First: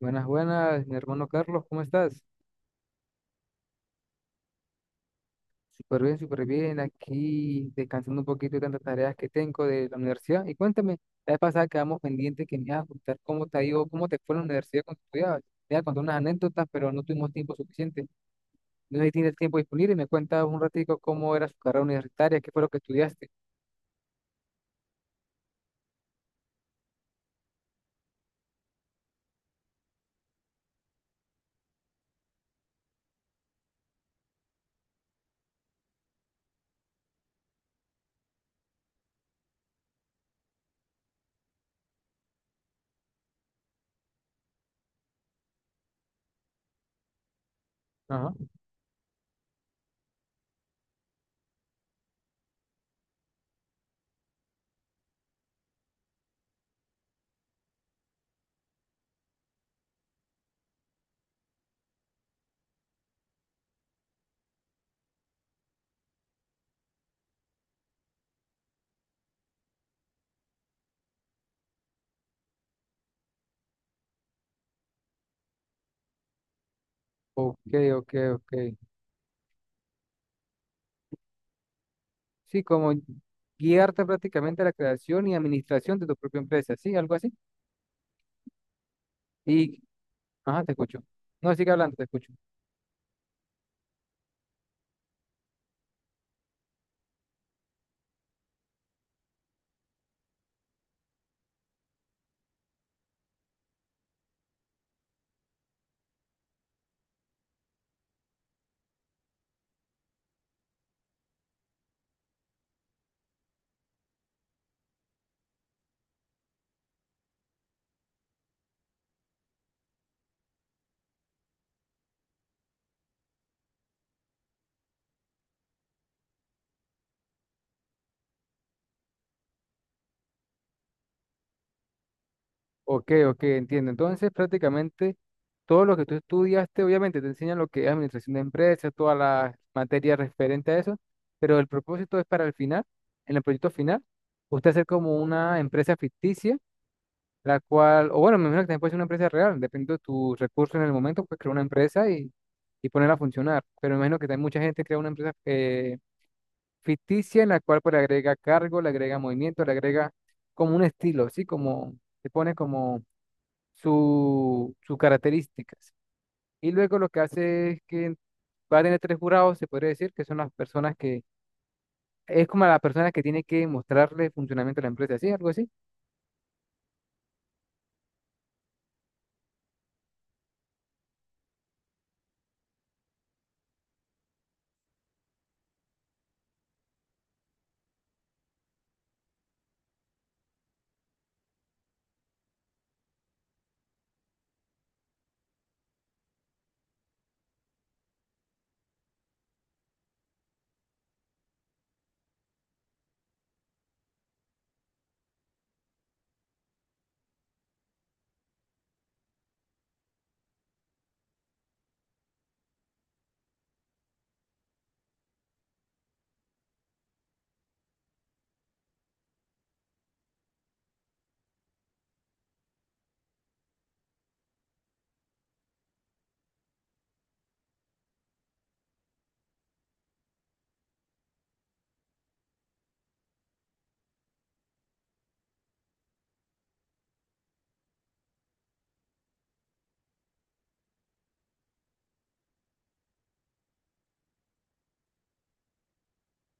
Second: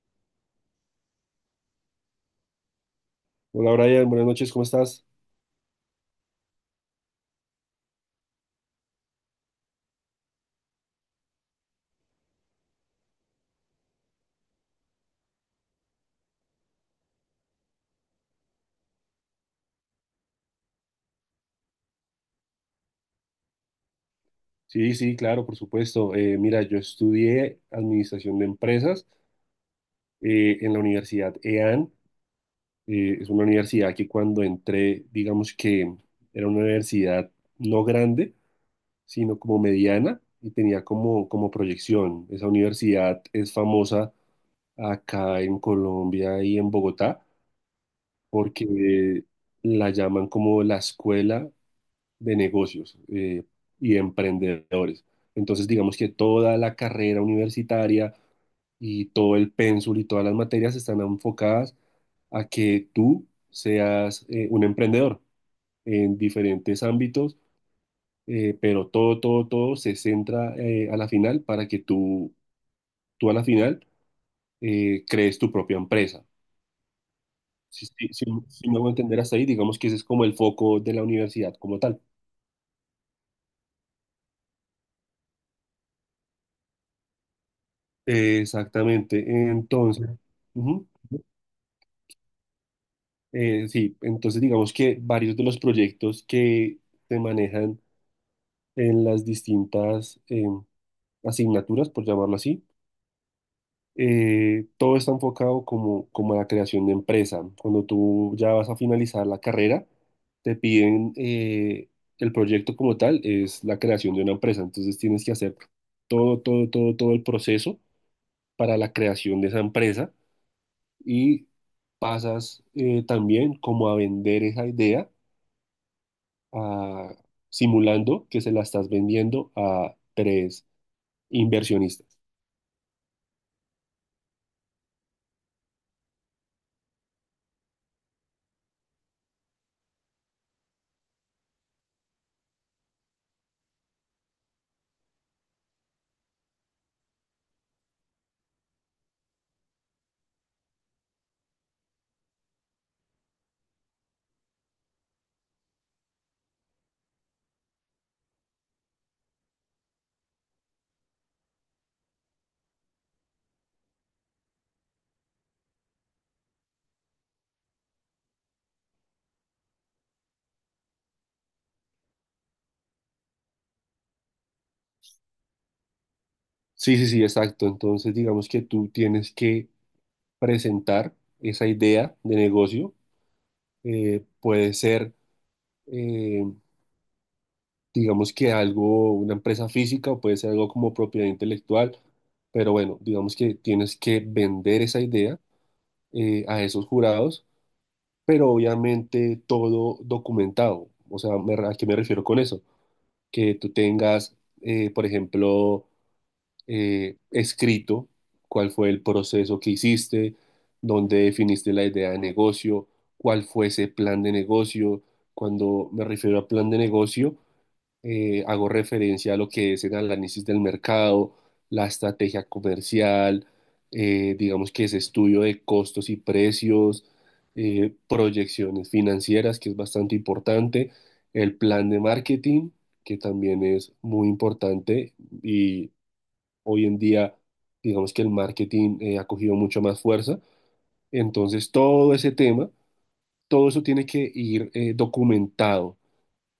Buenas, buenas, mi hermano Carlos, ¿cómo estás? Hola Brian, buenas noches, ¿cómo estás? Súper bien, aquí descansando un poquito de tantas tareas que tengo de la universidad. Y cuéntame, la vez pasada quedamos pendientes que me ibas a contar cómo te ha ido, cómo te fue en la universidad cuando estudiabas. Te iba a contar unas anécdotas, pero no tuvimos tiempo suficiente. No sé si tienes tiempo disponible y me cuentas un ratico cómo era su carrera universitaria, qué fue lo que estudiaste. Sí, sí, claro, por supuesto. Mira, yo estudié Administración de Empresas en la Universidad EAN. Es una universidad que cuando entré, digamos que era una universidad no grande, sino como mediana y tenía como, como proyección. Esa universidad es famosa acá en Colombia y en Bogotá Ajá. porque la llaman como la escuela de negocios y emprendedores. Entonces, digamos que toda la carrera universitaria y todo el pénsul y todas las materias están enfocadas a que tú seas un emprendedor en diferentes ámbitos, pero todo, todo, todo se centra a la final para que tú, a la final crees tu propia empresa. Ok, Si, si, ok, si- ok. si me hago entender hasta ahí, digamos que ese es como el foco de la universidad como tal. Sí, como guiarte prácticamente a la creación y administración de tu propia empresa, ¿sí? Algo así. Exactamente. Y, Entonces, ajá, te ujú. escucho. No, sigue hablando, te escucho. Sí, entonces digamos que varios de los proyectos que se manejan en las distintas asignaturas, por llamarlo así, todo está enfocado como, como a la creación de empresa. Cuando tú ya vas a finalizar la carrera, te piden el proyecto como tal, es la creación de una empresa. Entonces tienes que hacer todo, todo, todo, todo el proceso para la creación de esa empresa y pasas también como a vender esa idea a- simulando que se la estás vendiendo a tres inversionistas. Ok, ok, entiendo. Entonces, prácticamente todo lo que tú estudiaste, obviamente te enseñan lo que es administración de empresas, todas las materias referentes a eso, pero el propósito es para el final, en el proyecto final, usted hacer como una empresa ficticia, la cual, o bueno, me imagino que también puede ser una empresa real, dependiendo de tus recursos en el momento, pues crear una empresa y ponerla a funcionar. Pero me imagino que también mucha gente crea una empresa ficticia en la cual pues le agrega cargo, le agrega movimiento, le agrega como un estilo, ¿sí? Como se pone como sus características. Y luego lo que hace es que va a tener tres jurados, se podría decir, que son las personas que, es como la persona que tiene que mostrarle el funcionamiento de la empresa, ¿sí? Algo así. Sí, sí, sí, exacto. Entonces, digamos que tú tienes que presentar esa idea de negocio. Puede ser, eh, digamos que algo, una empresa física o puede ser algo como propiedad intelectual. Pero bueno, digamos que tienes que vender esa idea a esos jurados, pero obviamente todo documentado. O sea, ¿a qué me refiero con eso? Que tú tengas, por ejemplo, escrito cuál fue el proceso que hiciste, dónde definiste la idea de negocio, cuál fue ese plan de negocio. Cuando me refiero a plan de negocio, hago referencia a lo que es el análisis del mercado, la estrategia comercial, digamos que es estudio de costos y precios, proyecciones financieras, que es bastante importante, el plan de marketing, que también es muy importante y hoy en día, digamos que el marketing ha cogido mucho más fuerza. Entonces, todo ese tema, todo eso tiene que ir documentado.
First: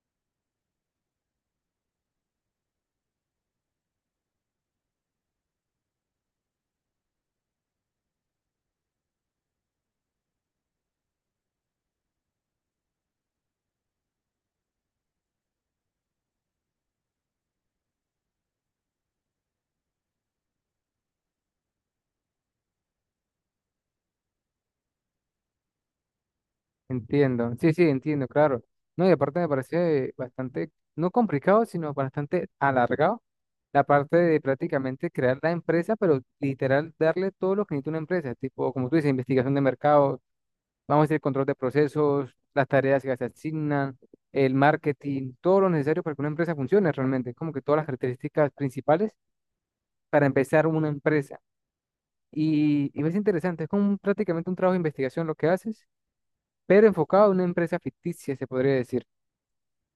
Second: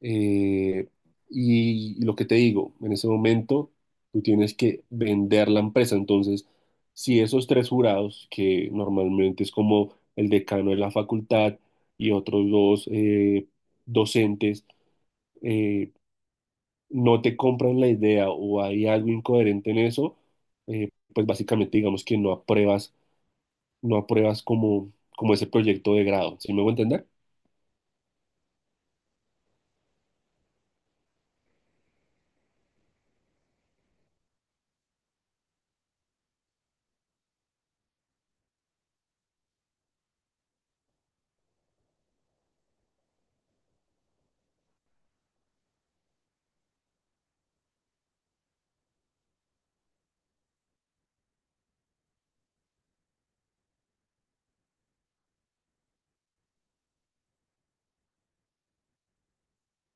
Eh, y lo que te digo, en ese momento tú tienes que vender la empresa. Entonces, si esos tres jurados, que normalmente es como el decano de la facultad y otros dos docentes, eh, no te compran la idea o hay algo incoherente en eso, pues básicamente digamos que no apruebas, no apruebas como, como ese proyecto de grado. ¿Sí me voy a entender? Entiendo, sí, sí, entiendo, claro. No, y aparte me parece bastante, no complicado, sino bastante alargado, la parte de prácticamente crear la empresa, pero literal darle todo lo que necesita una empresa, tipo, como tú dices, investigación de mercado, vamos a hacer control de procesos, las tareas que se asignan, el marketing, todo lo necesario para que una empresa funcione realmente, como que todas las características principales para empezar una empresa. Y es interesante, es como prácticamente un trabajo de investigación lo que haces, pero enfocado a una empresa ficticia, se podría decir.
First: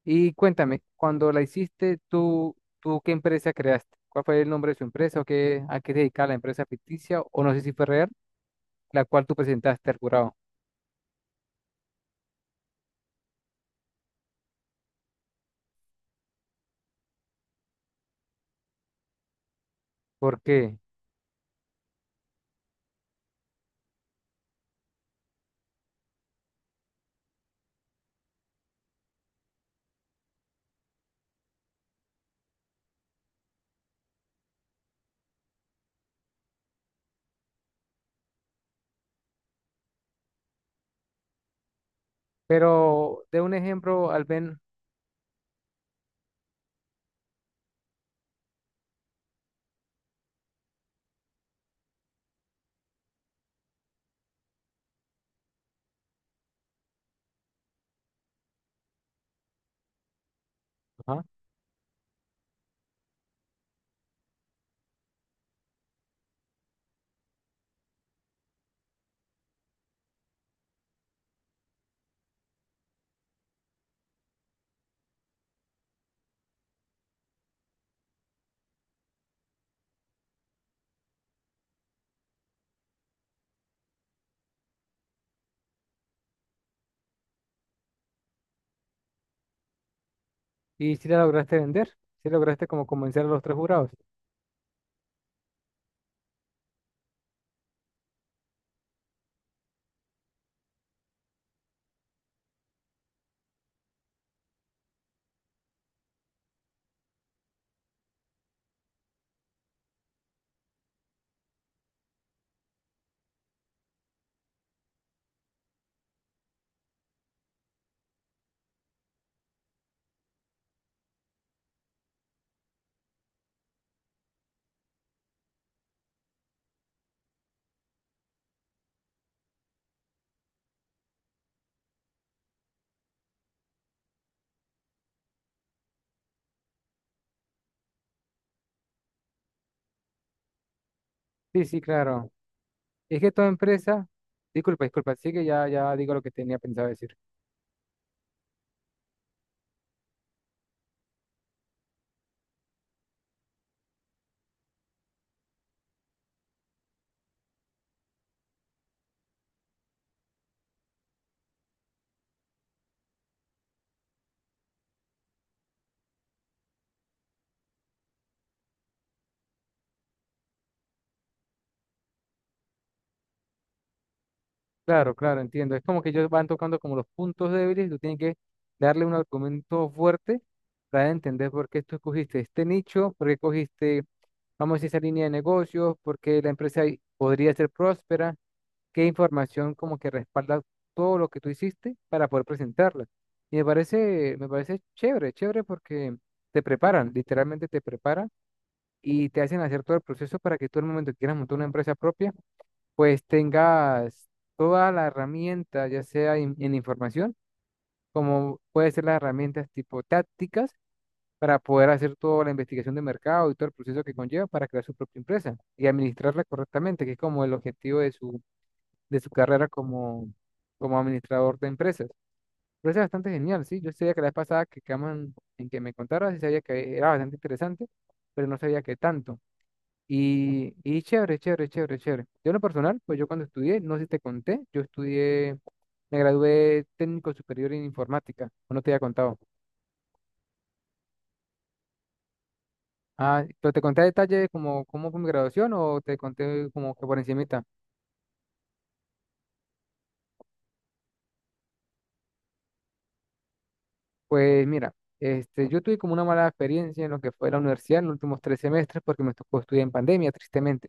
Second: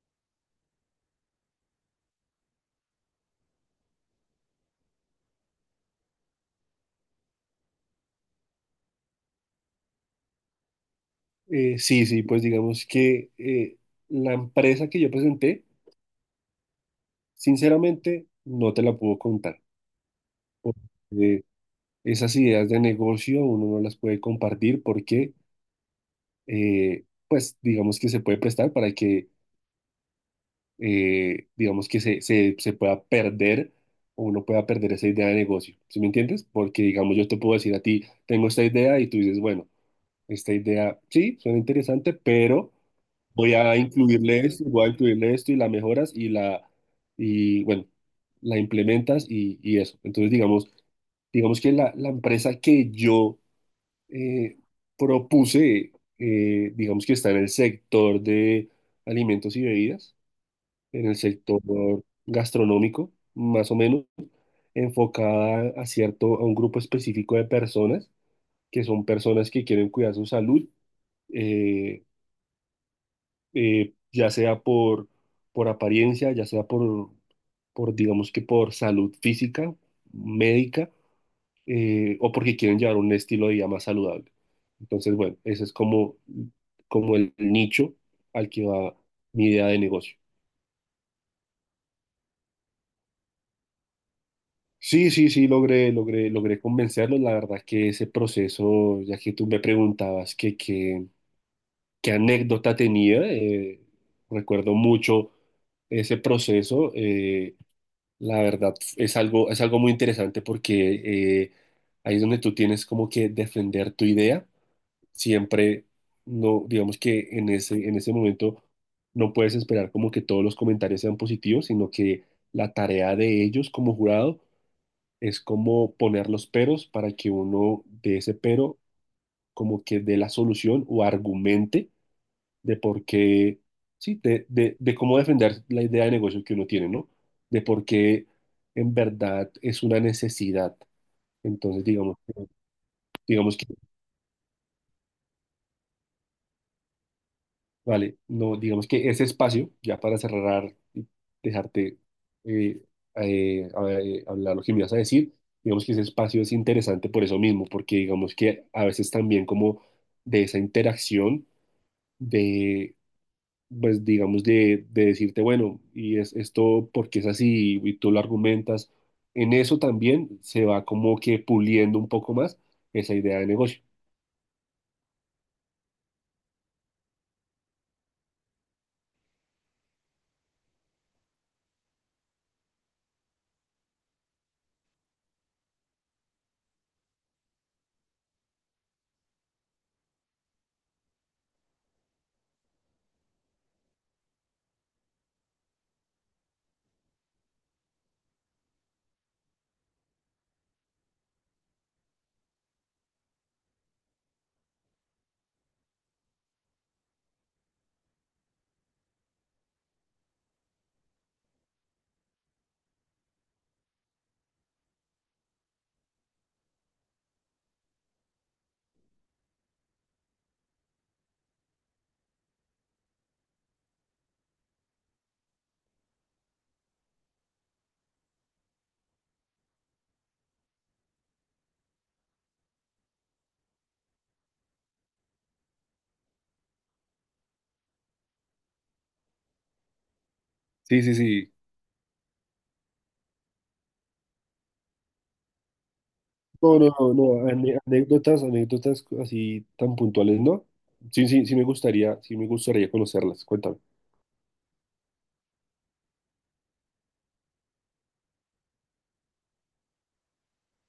Y cuéntame, cuando la hiciste, ¿tú qué empresa creaste? ¿Cuál fue el nombre de su empresa o qué, a qué se dedicaba la empresa ficticia? O no sé si fue real, la cual tú presentaste al jurado. Sí, sí, pues digamos que la empresa que yo presenté, sinceramente, no te la puedo contar. ¿Por qué? Porque esas ideas de negocio uno no las puede compartir porque, pues, digamos que se puede prestar para que, digamos que se pueda perder o uno pueda perder esa idea de negocio. ¿Sí me entiendes? Porque, digamos, yo te puedo decir a ti, tengo esta idea y tú dices, bueno, esta idea sí, suena interesante, pero Pero de un voy a ejemplo, al incluirle ver. esto, voy a incluirle esto y la mejoras y y bueno, la implementas y eso. Entonces, digamos, digamos que la empresa que yo eh, propuse, digamos que está en el sector de alimentos y bebidas, en el Ajá. sector gastronómico, más o menos, enfocada a cierto, a un grupo específico de personas, que son personas que quieren cuidar su salud, eh, ya sea por apariencia, ya sea por, digamos que por salud física, médica, o porque quieren llevar un estilo de vida más saludable. Entonces, bueno, ese es como, como el nicho al que va mi idea de negocio. ¿Y si la lograste vender? ¿Si lograste como convencer a los tres jurados? Sí, sí, sí, logré, logré, logré convencerlos. La verdad que ese proceso, ya que tú me preguntabas que, qué anécdota tenía, recuerdo mucho ese proceso. La verdad, es algo muy interesante porque ahí es donde tú tienes como que defender tu idea. Siempre, no, digamos que en ese momento no puedes esperar como que todos los comentarios sean positivos, sino que la tarea de ellos como jurado es como poner los peros para que uno de ese pero como que dé la solución o argumente de por qué, sí, de cómo defender la idea de negocio que uno tiene, ¿no? De por qué en verdad es una necesidad. Sí, sí, Entonces, digamos, claro. Es que toda digamos que, empresa, disculpa, disculpa, sí que ya, ya digo lo que tenía pensado decir. vale, no, digamos que ese espacio, ya para cerrar y dejarte eh, hablar lo que me ibas a decir, digamos que ese espacio es interesante por eso mismo, porque digamos que a veces también como de esa interacción de pues digamos, de decirte, bueno, y es esto porque es así y tú lo argumentas, en eso también se va como que puliendo un poco más esa idea de negocio. Claro, claro, entiendo. Es como que ellos van tocando como los puntos débiles y tú tienes que darle un argumento fuerte para entender por qué tú escogiste este nicho, por qué cogiste, vamos a decir, esa línea de negocios, por qué la empresa podría ser próspera. Qué información como que respalda todo lo que tú hiciste para poder presentarla. Y me parece chévere, chévere porque te preparan, literalmente te preparan y te hacen hacer todo el proceso para que tú el momento que quieras montar una empresa propia, pues tengas toda la herramienta, ya sea en información, como puede ser las herramientas tipo tácticas para poder hacer toda la investigación de mercado y todo el proceso que conlleva para crear su propia empresa y administrarla correctamente, que es como el objetivo de su carrera como, como administrador de empresas. Pero es bastante genial, ¿sí? Yo sabía que la vez pasada que quedaban en que me contaras, sí sabía que era bastante interesante, pero no sabía que tanto. Y chévere, chévere, chévere, chévere. Yo en lo personal, pues yo cuando estudié, no sé si te conté, yo estudié, me gradué técnico superior en informática, o no te había contado. Sí, sí, sí. Ah, pero te conté a detalle como cómo fue mi graduación o te conté No, no, como que no, por no, encimita. Anécdotas, anécdotas así tan puntuales, ¿no? Sí, sí, sí me gustaría conocerlas, cuéntame. Pues mira, este, yo tuve como una mala experiencia en lo que fue la universidad en los últimos tres semestres porque me tocó estudiar en pandemia, tristemente.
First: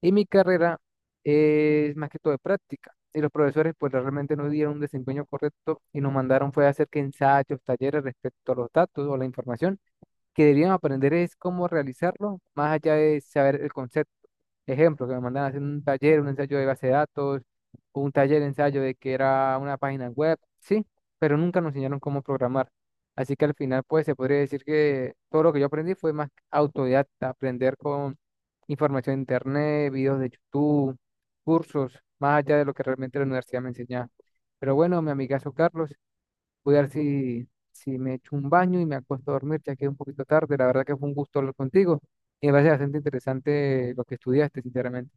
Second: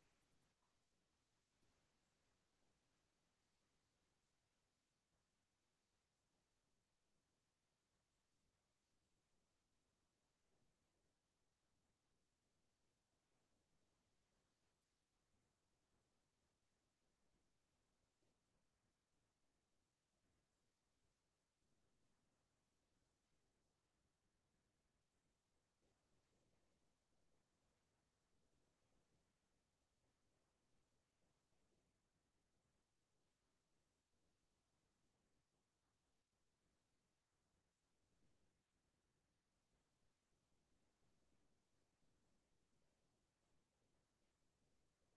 Y mi carrera es más que todo de práctica. Y los profesores pues realmente no dieron un desempeño correcto y nos mandaron fue a hacer que ensayos, talleres respecto a los datos o la información que deberían aprender es cómo realizarlo, más allá de saber el concepto. Ejemplo, que me mandaban a hacer un taller, un ensayo de base de datos, un taller de ensayo de que era una página web, sí, pero nunca nos enseñaron cómo programar. Así que al final, pues se podría decir que todo lo que yo aprendí fue más autodidacta, aprender con información de internet, videos de YouTube, cursos, más allá de lo que realmente la universidad me enseñaba. Pero bueno, mi amigazo Carlos, voy a ver si me echo un baño y me acuesto a dormir, ya que es un poquito tarde. La verdad que fue un gusto hablar contigo y me parece bastante interesante lo que estudiaste, sinceramente.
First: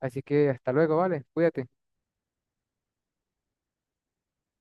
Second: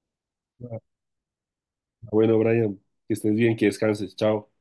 Así que hasta Ah, luego, ¿vale? Cuídate. bueno, Brian, que estés bien, que descanses, chao.